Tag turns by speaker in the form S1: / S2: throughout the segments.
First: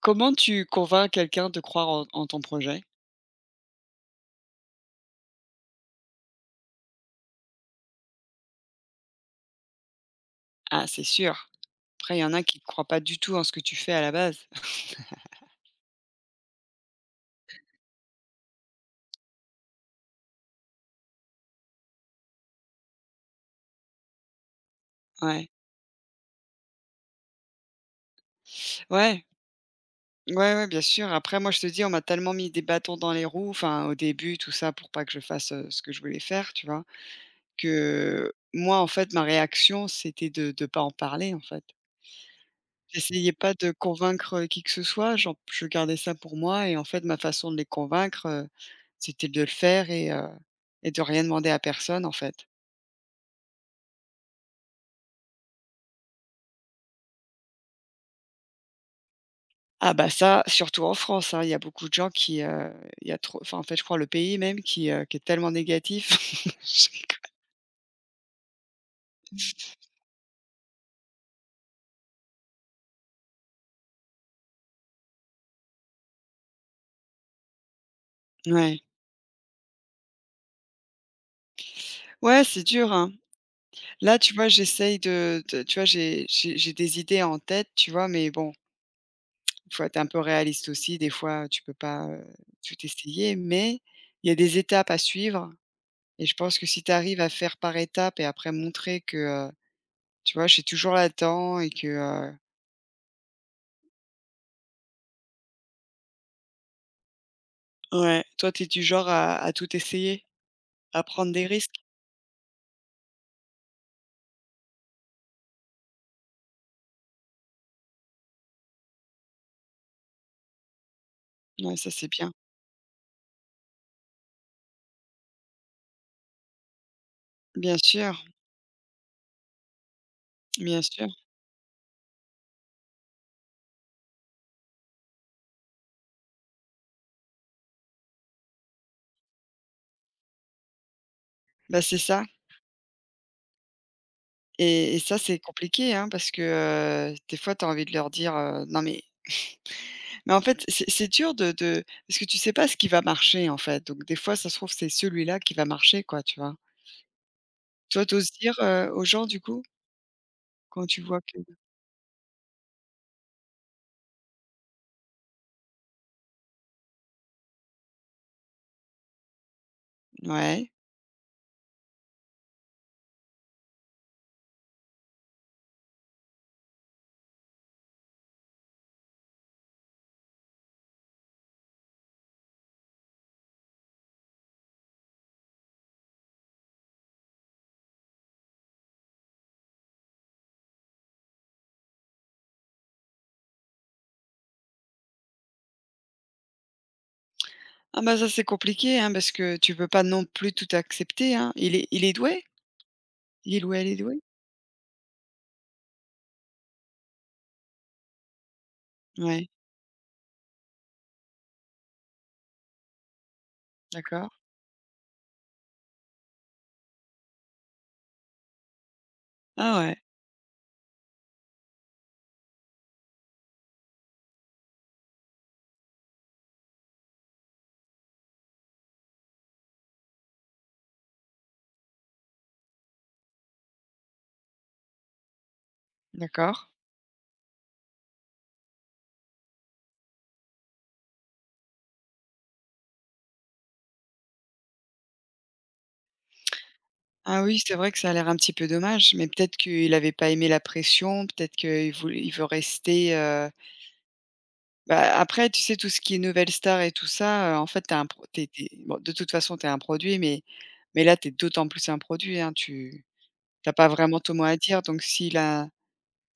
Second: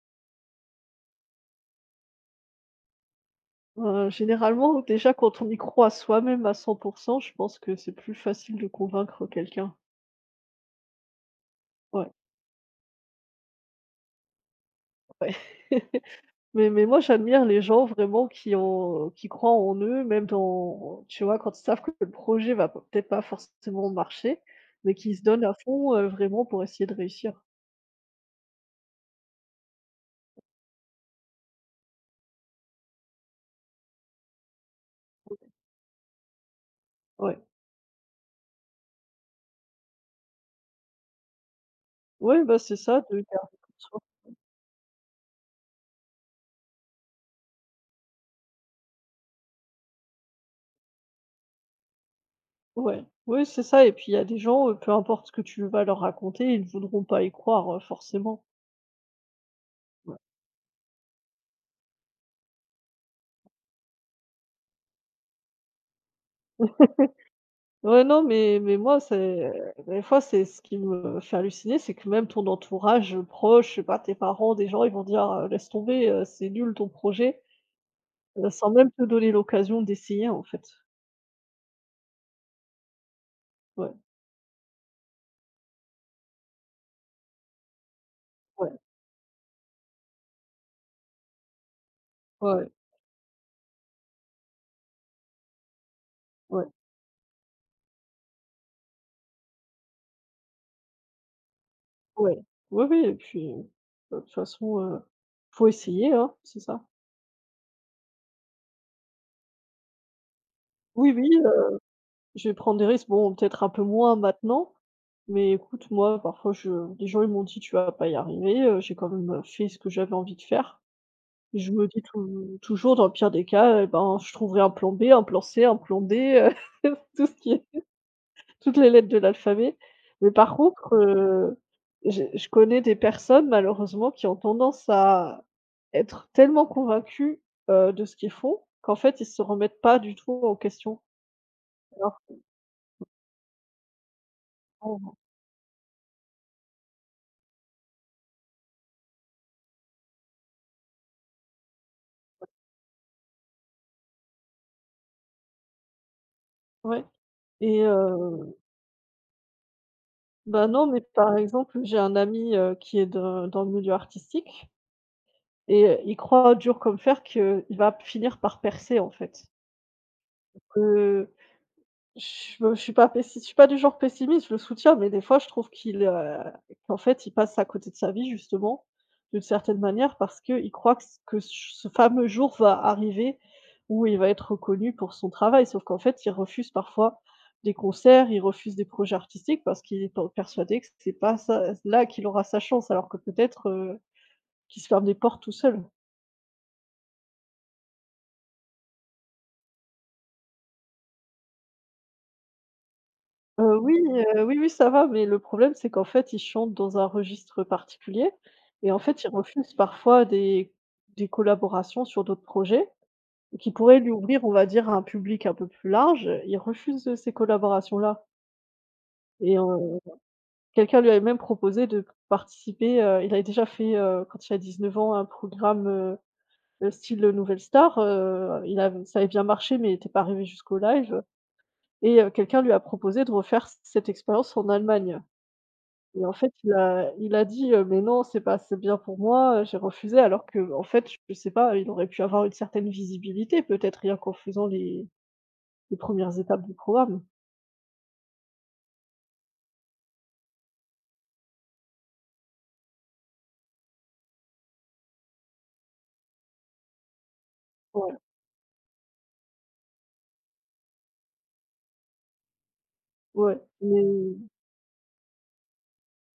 S1: Comment tu convaincs quelqu'un de croire en ton projet?
S2: Généralement, déjà, quand on y croit soi-même à 100%, je pense que c'est plus facile de convaincre quelqu'un.
S1: Ah, c'est sûr.
S2: Ouais,
S1: Après, il y en a qui ne croient pas du tout en ce que tu fais à la base.
S2: ouais. Mais moi, j'admire les gens vraiment qui croient en eux, même dans, tu vois, quand ils savent que le projet va p peut-être pas forcément marcher, mais qui se donnent
S1: Ouais.
S2: à fond, vraiment pour essayer de réussir.
S1: Ouais. Ouais, ouais, bien sûr. Après, moi, je te dis, on m'a tellement mis des bâtons dans les roues, enfin, au début, tout ça, pour pas que je fasse, ce que je voulais faire, tu vois?
S2: Ouais.
S1: Que moi, en fait, ma réaction, c'était de pas en parler, en fait.
S2: Ouais, bah, c'est ça, de
S1: J'essayais pas
S2: garder
S1: de
S2: confiance.
S1: convaincre, qui que ce soit, j'en je gardais ça pour moi et en fait, ma façon de les convaincre, c'était de le faire et et de rien demander à personne, en fait.
S2: Ouais. Oui, c'est ça, et puis il y a des gens, peu importe ce que tu vas leur raconter, ils ne voudront pas y croire, forcément.
S1: Ah bah
S2: Ouais.
S1: ça, surtout en France, hein, il y a beaucoup de gens il y a trop enfin, en fait, je crois le pays même qui est tellement négatif. Je rigole.
S2: Ouais, non, mais moi, c'est des fois, c'est ce qui me fait halluciner, c'est que même ton entourage, proche, je sais pas, tes parents, des gens, ils vont dire: Laisse tomber, c'est nul ton projet», sans
S1: Ouais.
S2: même te donner l'occasion d'essayer, en fait.
S1: Ouais, c'est dur, hein.
S2: Ouais,
S1: Là, tu vois, j'essaye de tu vois, j'ai des idées en tête, tu vois? Mais bon,
S2: ouais,
S1: il faut être un peu réaliste aussi. Des fois, tu peux pas,
S2: ouais,
S1: tout essayer, mais il y a des étapes à suivre et je pense
S2: ouais,
S1: que
S2: ouais.
S1: si tu arrives à faire par étapes et après montrer que, heu, tu vois, je suis toujours là-dedans et
S2: Oui, oui, et puis, de toute façon, faut essayer, hein, c'est ça.
S1: ouais, toi, tu es du genre à tout essayer? À
S2: Oui, oui,
S1: prendre des risques?
S2: je vais prendre des risques. Bon, peut-être un peu moins maintenant, mais écoute, moi, parfois, je des gens, ils m'ont dit: «Tu vas pas y arriver», j'ai quand même, fait ce que j'avais envie de faire. Je
S1: Ouais,
S2: me
S1: ça
S2: dis
S1: c'est bien.
S2: toujours dans le pire des cas, eh ben, je trouverai un plan B, un plan C, un plan D, tout ce qui est
S1: Bien sûr,
S2: toutes les lettres de l'alphabet. Mais par
S1: bien
S2: contre,
S1: sûr.
S2: je connais des personnes malheureusement qui ont tendance à être tellement convaincus, de ce qu'ils font, qu'en fait ils se remettent pas du tout en question.
S1: Bah, c'est
S2: Alors
S1: ça et ça,
S2: on-
S1: c'est compliqué, hein, parce que, des fois, tu as envie de leur dire, «Non mais» mais en fait, c'est dur de parce que tu sais pas ce qui va marcher, en fait, donc des fois, ça se trouve, c'est celui-là qui va marcher, quoi, tu vois?
S2: ouais. Et,
S1: Toi, t'oses dire, aux gens, du coup,
S2: bah,
S1: quand
S2: non, mais
S1: tu vois
S2: par
S1: que
S2: exemple, j'ai un ami, qui est de dans le milieu artistique, et il croit dur comme fer qu'il va finir par percer, en fait.
S1: ouais.
S2: Heu, je suis pas du genre pessimiste, je le soutiens, mais des fois je trouve qu'en fait il passe à côté de sa vie justement, d'une certaine manière parce qu'il croit que ce fameux jour va arriver où il va être reconnu pour son travail. Sauf qu'en fait, il refuse parfois des concerts, il refuse des projets artistiques parce qu'il est pe persuadé que c'est pas ça là qu'il aura sa chance, alors que peut-être, qu'il se ferme des portes tout seul.
S1: Ah bah, ça, c'est compliqué, hein, parce que tu peux pas non plus tout accepter, hein. Il est doué? Il est doué, elle
S2: Oui,
S1: est douée?
S2: oui, oui, ça va, mais le problème, c'est qu'en fait, ils chantent dans un registre particulier, et en fait, ils
S1: Ouais,
S2: refusent parfois des collaborations sur d'autres projets qui pourraient lui
S1: d'accord.
S2: ouvrir, on va dire, à un public un peu plus large. Ils refusent, ces collaborations-là. Et,
S1: Ah ouais,
S2: quelqu'un lui avait même proposé de participer, il avait déjà fait, quand il a 19 ans, un programme, style, Nouvelle Star. Il av Ça avait bien marché, mais il était pas arrivé jusqu'au live, et, quelqu'un lui a proposé de refaire c cette expérience en Allemagne. Et en fait,
S1: d'accord.
S2: il a dit, «Mais non, c'est pas assez bien pour moi», j'ai refusé, alors que en fait, je sais pas, il aurait pu avoir une certaine visibilité, peut-être rien qu'en faisant les premières étapes du programme.
S1: Ah oui, c'est vrai que ça a l'air un petit peu dommage, mais peut-être qu'il n'avait pas aimé la pression, peut-être qu'il voulait il veut rester, bah, après, tu sais, tout ce qui est nouvelle star et tout ça, en fait, t'es un
S2: Ouais,
S1: pro tu es bon, de toute façon, tu es un produit, mais là, tu es d'autant plus un produit, hein.
S2: ouais,
S1: Tu pas
S2: mais
S1: vraiment ton mot à dire, donc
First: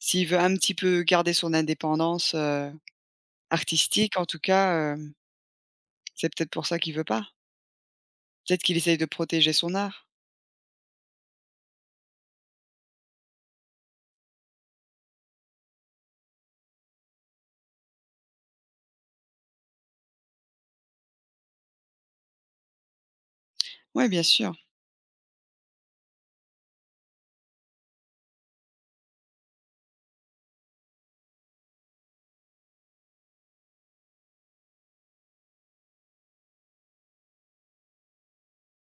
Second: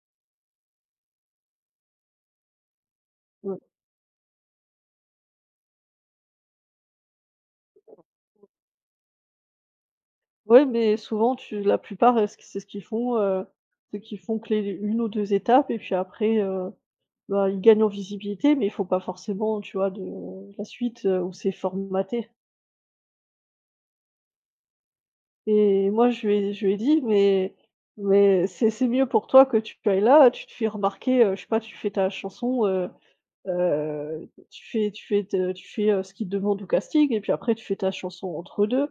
S1: s'il veut un petit peu garder son indépendance,
S2: ouais.
S1: artistique, en tout cas, hem, c'est peut-être pour ça qu'il veut pas. Peut-être qu'il essaye de protéger son art.
S2: Ouais, mais souvent, tu la plupart, ce qu c'est ce qu'ils font, c'est qu'ils font que les une ou 2 étapes et puis après, bah, ils gagnent en visibilité, mais il faut pas forcément, tu vois, de la suite, où c'est formaté.
S1: Ouais, bien sûr,
S2: Et moi, je lui ai dit: Mais c'est mieux pour toi que tu ailles là, tu te fais remarquer, je sais pas, tu fais ta chanson, tu fais, ce qu'ils te demandent au casting, et puis après tu fais ta chanson entre deux.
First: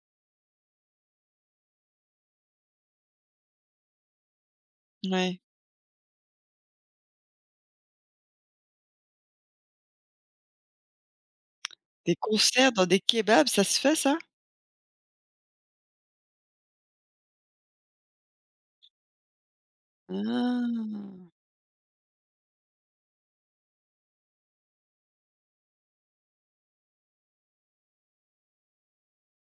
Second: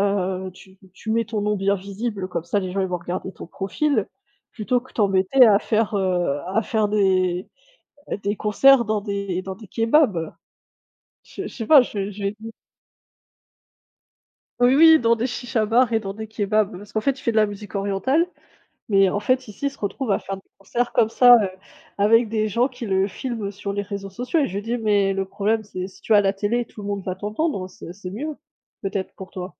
S2: Tu mets ton nom bien visible, comme ça les gens, ils vont regarder ton profil, plutôt que
S1: ouais.
S2: t'embêter à faire des concerts dans des kebabs». Je sais pas, je
S1: Des
S2: je lui ai dit:
S1: concerts dans des kebabs, ça se fait ça?
S2: «Oui, oui, dans des chicha bars et dans des kebabs». Parce qu'en fait, tu fais de la musique orientale. Mais en fait, ici, il se retrouve à faire des concerts comme
S1: Ah!
S2: ça, avec des gens qui le filment sur les réseaux sociaux, et je lui dis: «Mais le problème, c'est si tu as la télé, tout le monde va t'entendre, c'est mieux, peut-être pour toi».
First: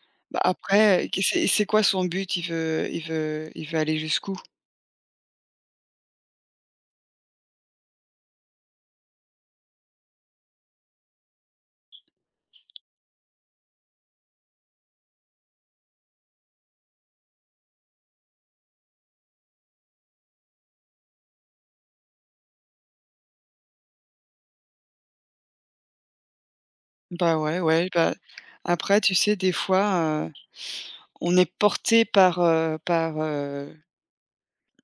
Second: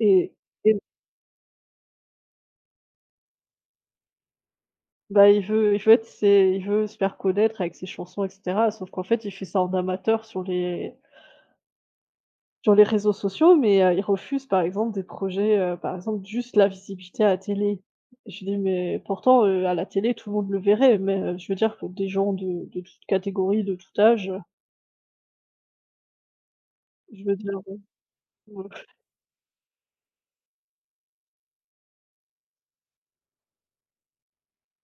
S2: et
S1: Bah,
S2: et
S1: après, que c'est quoi son but? Il veut aller jusqu'où?
S2: bah, il veut se faire connaître avec ses chansons, et cetera, sauf qu'en fait, il fait ça en amateur sur les réseaux sociaux, mais il refuse, par exemple, des projets, par exemple, juste la visibilité à la télé. Je lui dis: «Mais pourtant, à la télé, tout le monde le verrait», mais je veux dire que des gens de toute catégorie, de tout âge. Je
S1: Bah,
S2: veux dire,
S1: ouais,
S2: ouais,
S1: ouais, bah,
S2: ouais,
S1: après, tu sais, des fois, on est porté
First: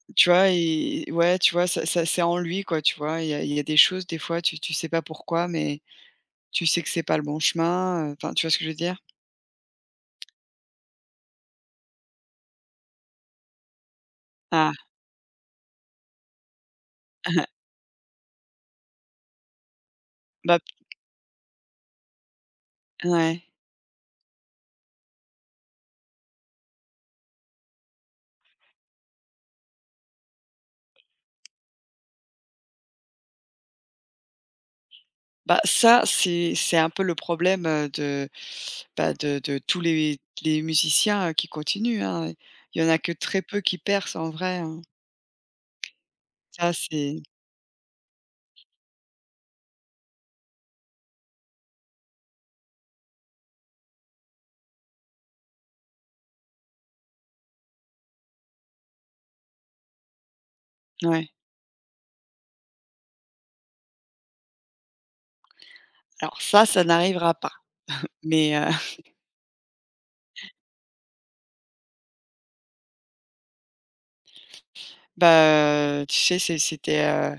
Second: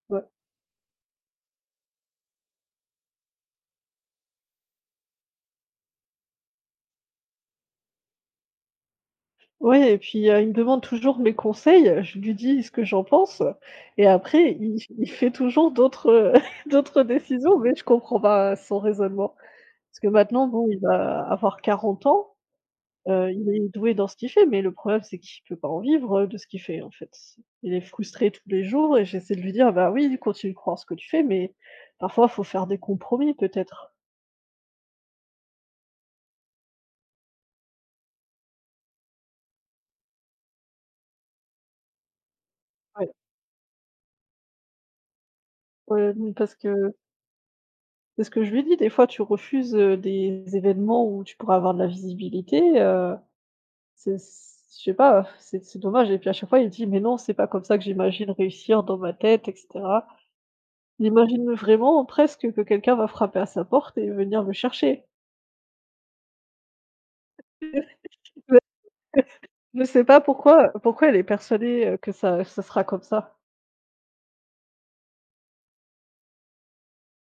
S2: ouais.
S1: tu vois? Et ouais, tu vois? Ça c'est en lui, quoi, tu vois? Il y a des choses, des fois, tu sais pas pourquoi, mais tu sais que c'est pas le bon chemin, enfin, tu vois ce que je veux dire?
S2: Ouais, et puis, il me demande toujours mes conseils, je lui dis ce que j'en pense, et après
S1: Ah!
S2: il fait toujours d'autres, d'autres décisions, mais je comprends pas son raisonnement. Parce que maintenant,
S1: Bah,
S2: bon, il va avoir 40 ans.
S1: ouais.
S2: Il est doué dans ce qu'il fait, mais le problème, c'est qu'il peut pas en vivre, de ce qu'il fait, en fait. Il est frustré tous les jours et j'essaie de lui dire: «Bah oui, continue de croire en ce que tu fais, mais parfois, faut faire des compromis peut-être».
S1: Bah, ça, c'est un peu le problème, bah, de tous les musiciens, qui continuent, hein. Il y en a que
S2: Ouais,
S1: très peu qui percent en vrai, hein.
S2: ouais, mmh. parce
S1: Ça,
S2: que
S1: c'est
S2: C'est ce que je lui dis, des fois tu refuses, des événements où tu pourras avoir de la visibilité, c'est c je sais pas, c'est dommage, et puis à chaque fois il dit: «Mais non, c'est pas comme ça que j'imagine réussir dans ma tête», et cetera. Il
S1: ouais.
S2: imagine vraiment presque que quelqu'un va frapper à sa porte et venir me chercher.
S1: Alors ça n'arrivera pas. Mais,
S2: Je sais pas pourquoi elle est persuadée, que ça ce sera comme ça.
S1: bah, tu sais, c'était,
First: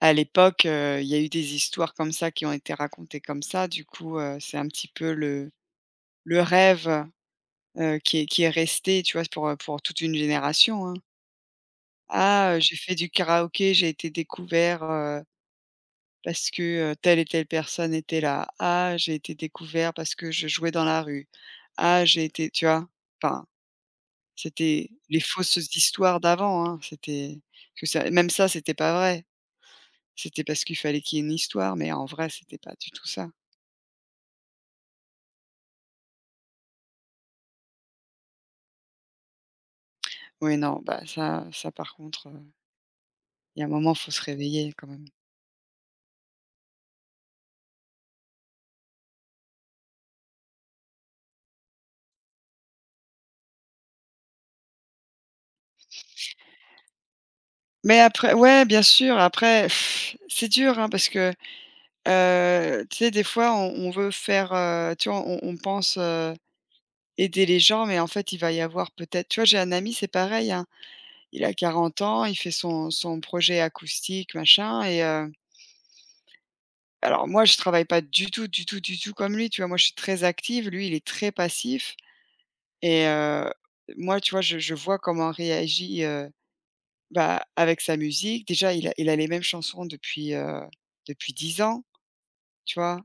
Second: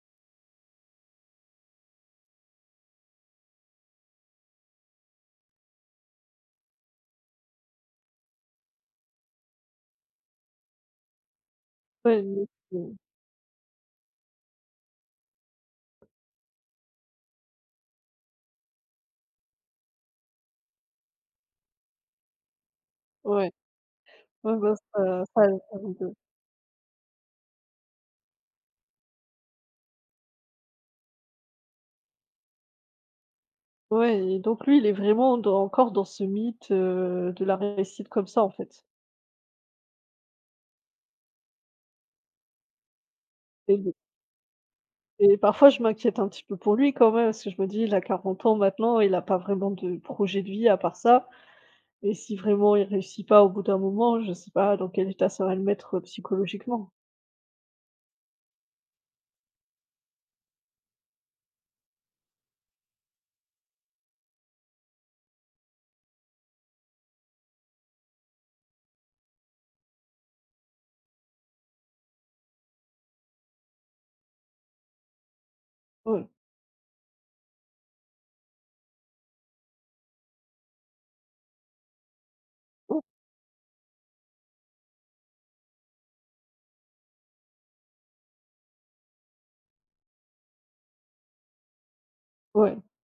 S1: à l'époque, il y a eu des histoires comme ça qui ont été racontées comme ça. Du coup, c'est un petit peu le rêve, qui est resté, tu vois? Pour toute une génération, hein.
S2: Ouais, mais
S1: «Ah, j'ai fait du karaoké, j'ai été découvert, parce que, telle et telle personne était là. Ah, j'ai été découvert parce que je jouais dans la rue. Ah, j'ai été tu vois? Enfin,
S2: ouais, ouais, bah,
S1: c'était les fausses
S2: ça me donne-
S1: histoires d'avant, hein, c'était parce que ça même ça, c'était pas vrai. C'était parce qu'il fallait qu'il y ait une histoire, mais en vrai, c'était pas du tout ça.
S2: ouais, et donc lui, il est vraiment dans encore dans ce mythe, de la réussite comme ça, en fait.
S1: Oui, non, bah, ça par contre, il y a un moment,
S2: Et
S1: faut se réveiller quand même.
S2: Et parfois, je m'inquiète un petit peu pour lui quand même, parce que je me dis: «Il a 40 ans maintenant, il a pas vraiment de projet de vie à part ça», et si vraiment il réussit pas au bout d'un moment, je sais pas dans quel état ça va le mettre, psychologiquement.
S1: Mais après ouais, bien sûr, après pff, c'est dur, hein, parce que, tu sais, des fois, on veut faire, tu vois, on pense, aider les gens, mais en fait, il va y avoir peut-être tu vois, j'ai un ami, c'est pareil, hein, il a 40 ans, il fait son projet acoustique, machin
S2: Ouais.
S1: alors moi, je travaille pas du tout, du tout, du tout comme lui, tu vois? Moi, je suis très active, lui, il est très passif
S2: Mmh.
S1: et heu, moi, tu vois, je vois comment il réagit, bah, avec sa musique. Déjà, il a les mêmes chansons depuis, depuis 10 ans,
S2: Ouais.
S1: tu vois?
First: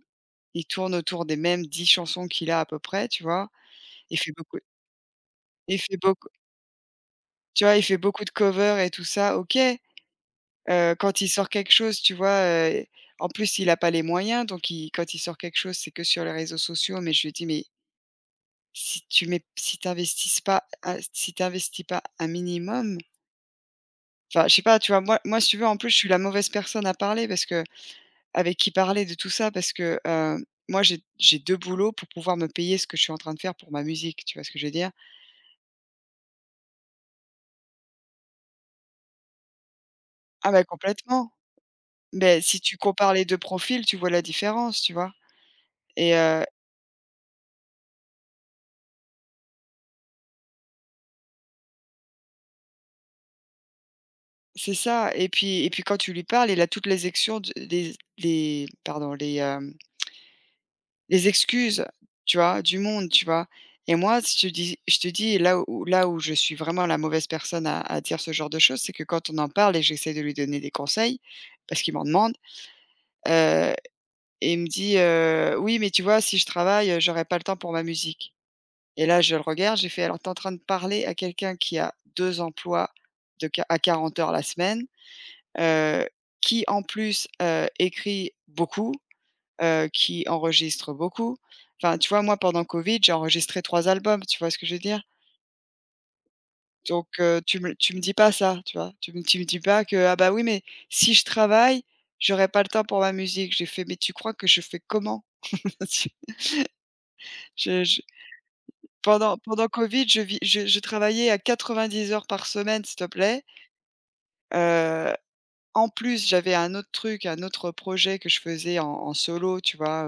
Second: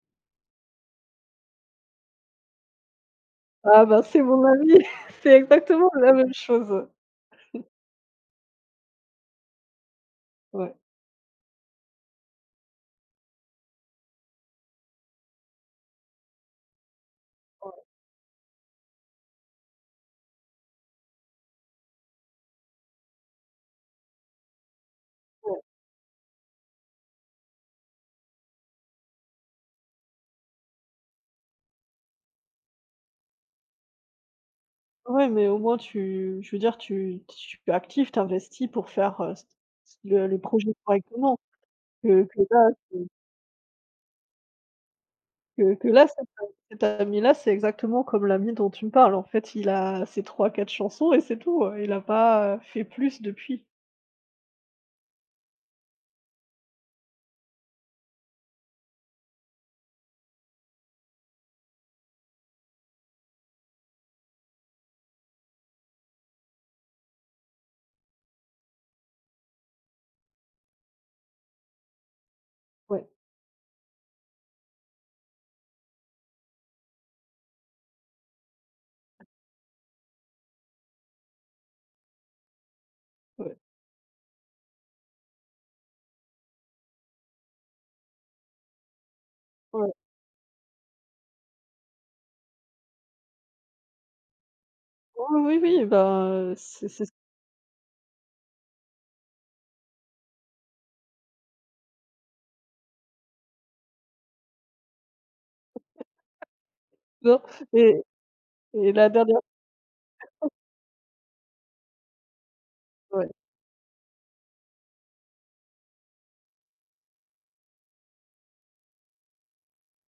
S1: Il tourne autour des mêmes 10 chansons qu'il a à peu près, tu vois?
S2: Ah bah,
S1: Il
S2: c'est
S1: fait
S2: mon
S1: beaucoup
S2: avis, c'est
S1: il
S2: exactement
S1: fait
S2: la
S1: beaucoup
S2: même chose.
S1: tu vois, il fait beaucoup de covers et tout ça, OK.
S2: Ouais,
S1: Quand il sort quelque chose, tu vois, heu, en plus il a pas les moyens donc il quand il sort quelque chose, c'est que sur les réseaux sociaux, mais je lui dis: «Mais
S2: ouais,
S1: si tu pas un si tu investis pas un minimum» enfin je sais pas, tu vois? Moi, si tu
S2: ouais.
S1: veux, en plus, je suis la mauvaise personne à parler parce que avec qui parler de tout ça parce que, moi j'ai 2 boulots pour pouvoir me payer ce que je suis en train de faire pour ma musique, tu vois ce que je veux dire?
S2: Ouais, mais au moins, tu je veux dire, tu es actif, t'investis pour faire, le
S1: Ah, mais
S2: projet
S1: complètement.
S2: correctement, que que
S1: Mais si
S2: là,
S1: tu
S2: c'est
S1: compares les 2 profils, tu vois la différence, tu vois?
S2: que là,
S1: Et
S2: cet ami-là, c'est exactement comme l'ami dont tu me parles. En fait, il a ses trois-quatre chansons et c'est tout, hein. Il n'a pas, fait plus depuis.
S1: c'est ça et puis quand tu lui parles, il a toutes les actions de les pardon, les, hem, les excuses, tu vois, du monde, tu vois? Et moi, si je te dis je te dis là où je suis vraiment la mauvaise personne à dire ce genre de choses, c'est que quand on en parle et j'essaie de lui donner des conseils, parce qu'il m'en demande,
S2: Ouais,
S1: euh, et il me dit, «Oui, mais tu vois, si je travaille, j'aurai pas le temps pour ma musique» et là, je le regarde, j'ai fait: «Alors tu en train de parler à quelqu'un qui a 2 emplois de
S2: ouais,
S1: qua à 40 heures la semaine». Heu, qui en plus, écrit beaucoup,
S2: ouais.
S1: qui enregistre beaucoup. Enfin, tu vois, moi, pendant Covid, j'ai enregistré 3 albums, tu vois ce que je veux dire?
S2: Oui, oui, oui, ben,
S1: Donc
S2: c'est
S1: tu me dis pas ça, tu vois? Tu me dis pas que: «Ah bah, oui, mais si je travaille, j'aurai pas le temps pour ma musique». J'ai fait: «Mais tu crois que je fais comment?»
S2: sûr,
S1: Tu je
S2: et et la
S1: pendant
S2: dernière
S1: Covid, je travaillais à 90 heures par semaine, s'il te
S2: ouais,
S1: plaît. Heu, en plus, j'avais un autre truc, un autre projet que je faisais en solo, tu vois,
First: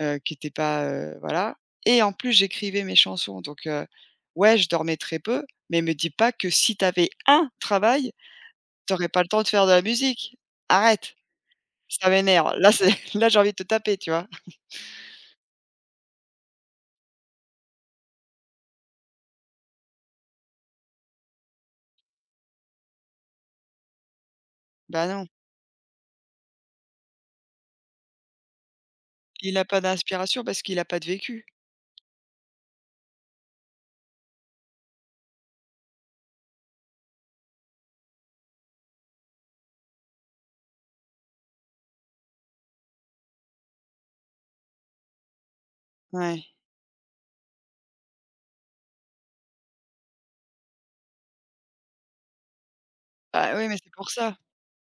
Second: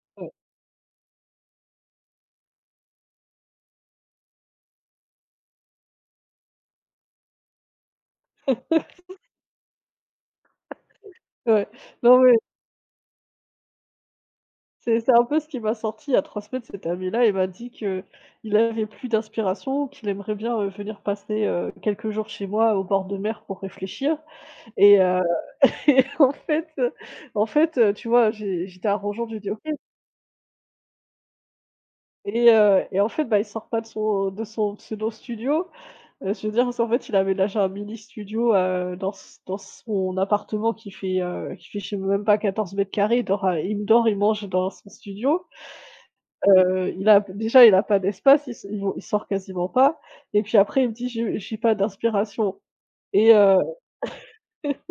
S2: ouais.
S1: qui était pas, voilà et en plus j'écrivais mes chansons donc ouais, je dormais très peu, mais me dis pas que si t'avais un travail, t'aurais pas le temps de faire de la musique. Arrête,
S2: Ouais.
S1: ça
S2: Non, mais
S1: m'énerve. Là, c'est là, j'ai envie de te taper, tu vois?
S2: c'est un peu ce qui m'a sorti il y a 3 semaines, cet ami-là. Il m'a dit que il avait plus d'inspiration, qu'il aimerait bien, venir passer, quelques jours chez moi au bord de mer pour réfléchir et
S1: Bah,
S2: euh,
S1: non,
S2: et en fait, tu vois, j'étais arrangeante, j'ai dit:
S1: il
S2: «OK».
S1: a pas d'inspiration parce qu'il a pas de vécu.
S2: Et en fait, bah, il sort pas de son de son pseudo studio. Je veux dire, parce qu'en fait, il a aménagé un mini studio, dans s dans son appartement qui fait, je sais même pas 14 m². Il dort, il mange dans son studio.
S1: Ouais.
S2: Il a pas d'espace, il s il sort quasiment pas, et puis après, il me dit: J'ai pas d'inspiration» et
S1: Bah,
S2: heu
S1: oui, mais c'est pour ça.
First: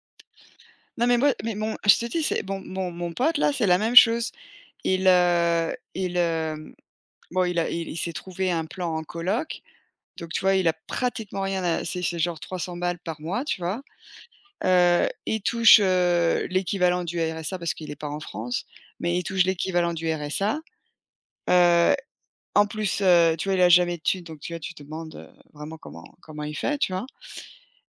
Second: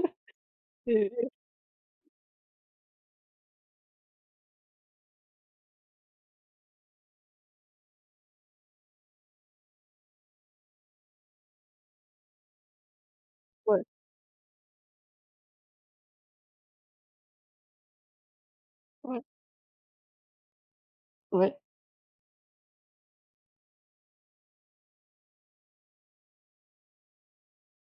S1: Non,
S2: et
S1: mais
S2: et
S1: moi mais mon je te dis, c'est bon mon pote là, c'est la même chose. Il, hem, bon, il s'est trouvé un plan en coloc. Donc tu vois, il a pratiquement rien à c'est genre 300 balles par mois, tu vois?
S2: ouais,
S1: Il touche, l'équivalent du RSA parce qu'il est pas en France, mais
S2: ouais,
S1: il touche l'équivalent du RSA.
S2: ouais.
S1: Heu, en plus, tu vois, il a jamais de thunes, donc tu vois, tu te demandes, vraiment comment il fait, tu vois?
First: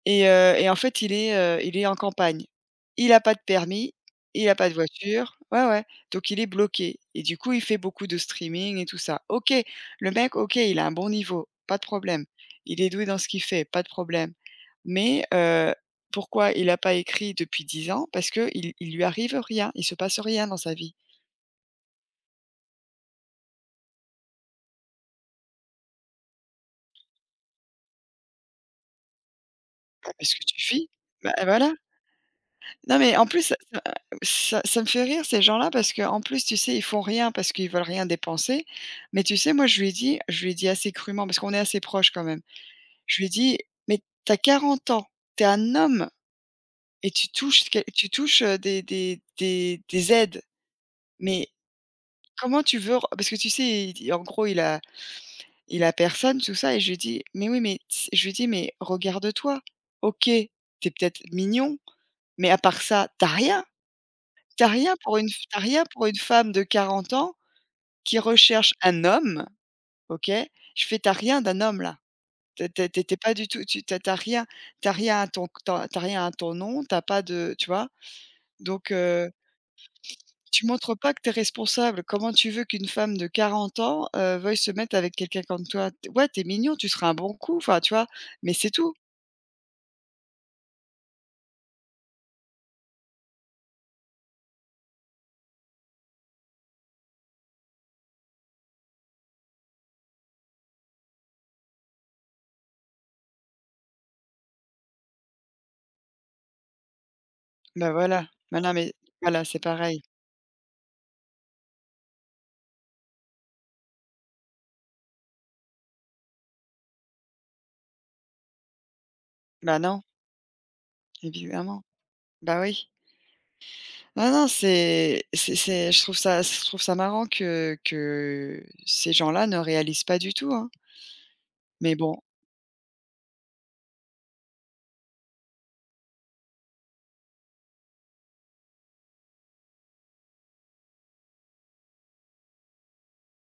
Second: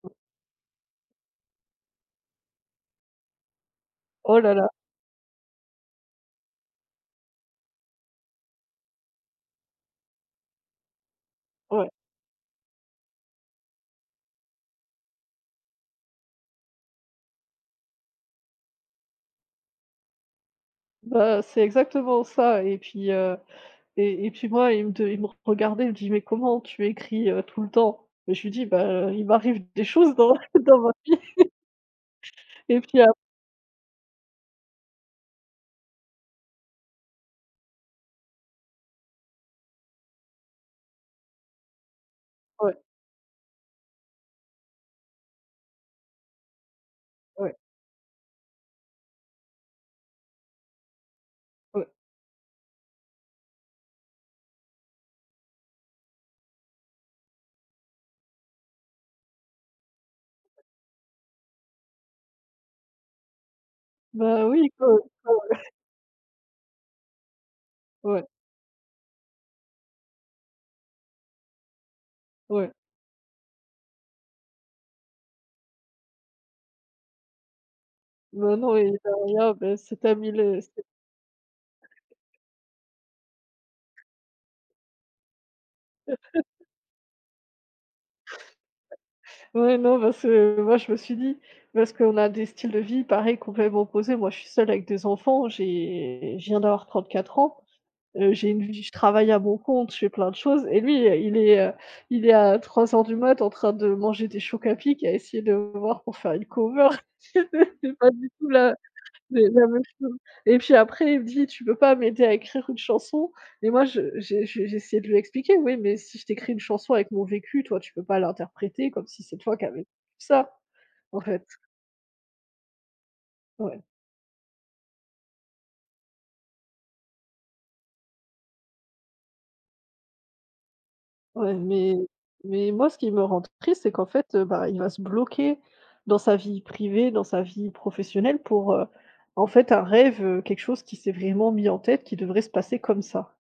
S1: Et en fait, il est en campagne. Il a pas de permis,
S2: Oh
S1: il
S2: là
S1: a
S2: là,
S1: pas de voiture ouais, ouais, donc il est bloqué et du coup, il fait beaucoup de streaming et tout ça. OK, le mec, OK, il a un bon niveau, pas de
S2: ouais.
S1: problème. Il est doué dans ce qu'il fait, pas de problème. Mais pourquoi il a pas écrit depuis 10 ans? Parce qu'il lui arrive rien, il se passe rien dans sa vie.
S2: Bah, c'est exactement ça, et puis moi, il me regardait, il me dit: «Mais comment tu écris, tout le temps?» et je lui dis: «Bah, il m'arrive des choses
S1: Parce
S2: dans
S1: que tu
S2: dans
S1: fuis,
S2: ma»,
S1: bah, voilà.
S2: et
S1: Non
S2: puis après
S1: mais en plus, ça me fait rire ces gens-là parce qu'en plus, tu sais, ils font rien parce qu'ils veulent rien dépenser. Mais tu sais, moi, je lui ai dit assez crûment parce qu'on est assez proches quand même.
S2: ouais,
S1: Je lui ai dit: «Mais t'as 40 ans, t'es un homme et
S2: ouais, ouais.
S1: tu touches, des aides. Mais
S2: Ouais.
S1: comment tu veux re?» parce que tu sais, il en gros, il a personne, tout ça et je lui ai dit: «Mais oui, mais» je lui ai dit: «Mais regarde-toi. OK, t'es peut-être mignon, mais à part ça, t'as rien».
S2: Bah
S1: T'as
S2: oui, quoi,
S1: rien pour une f
S2: ouais,
S1: tu rien pour une femme de 40 ans qui
S2: ouais,
S1: recherche un homme, OK? Je fais: t'as rien d'un homme là.
S2: ouais.
S1: Tu es pas du tout tu t'as as rien t'as tu rien à ton nom, t'as pas de» tu vois?
S2: Bah non,
S1: Donc
S2: et derrière, bah, cet ami le
S1: tu
S2: c'est
S1: montres pas que t'es responsable. Comment tu veux qu'une femme de 40 ans, veuille se mettre avec quelqu'un comme toi? T ouais, t'es mignon, tu seras un bon coup, enfin, tu vois? Mais c'est tout.
S2: ouais, non, parce que moi, je me suis dit, parce qu'on a des styles de vie pareil, complètement opposés. Moi, je suis seule avec des enfants, j'ai je viens d'avoir 34 ans. J'ai une vie, je travaille à mon compte, je fais plein de choses, et lui, il est à 3 heures du mat en train de manger des chocs à pic, à essayer de me voir pour faire une cover.
S1: Bah,
S2: C'est pas
S1: voilà.
S2: du tout
S1: Bah, non, mais voilà, c'est
S2: la même
S1: pareil.
S2: chose, et puis après, il me dit: «Tu peux pas m'aider à écrire une chanson?» et moi, je j'ai essayé de lui expliquer: «Oui, mais si je t'écris une chanson avec mon vécu, toi, tu peux pas l'interpréter comme si c'est toi qui
S1: Bah,
S2: avais
S1: non,
S2: ça, en fait».
S1: évidemment. Bah, oui.
S2: Ouais.
S1: Non, non, c'est je trouve ça marrant que ces gens-là ne réalisent pas du tout, hein.
S2: Ouais,
S1: Mais
S2: mais
S1: bon,
S2: moi, ce qui me rend triste, c'est qu'en fait, bah, il va se bloquer dans sa vie privée, dans sa vie professionnelle pour, en fait, un rêve, quelque chose qui s'est vraiment mis en tête, qui devrait se passer comme ça.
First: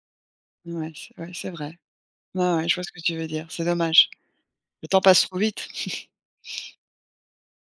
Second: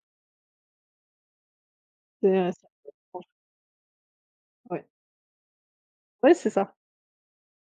S1: ouais, c'est vrai.
S2: C'est,
S1: Ouais, ouais, je vois ce que tu veux dire, c'est dommage.
S2: ouais.
S1: Le temps passe trop vite.
S2: Ouais, c'est ça.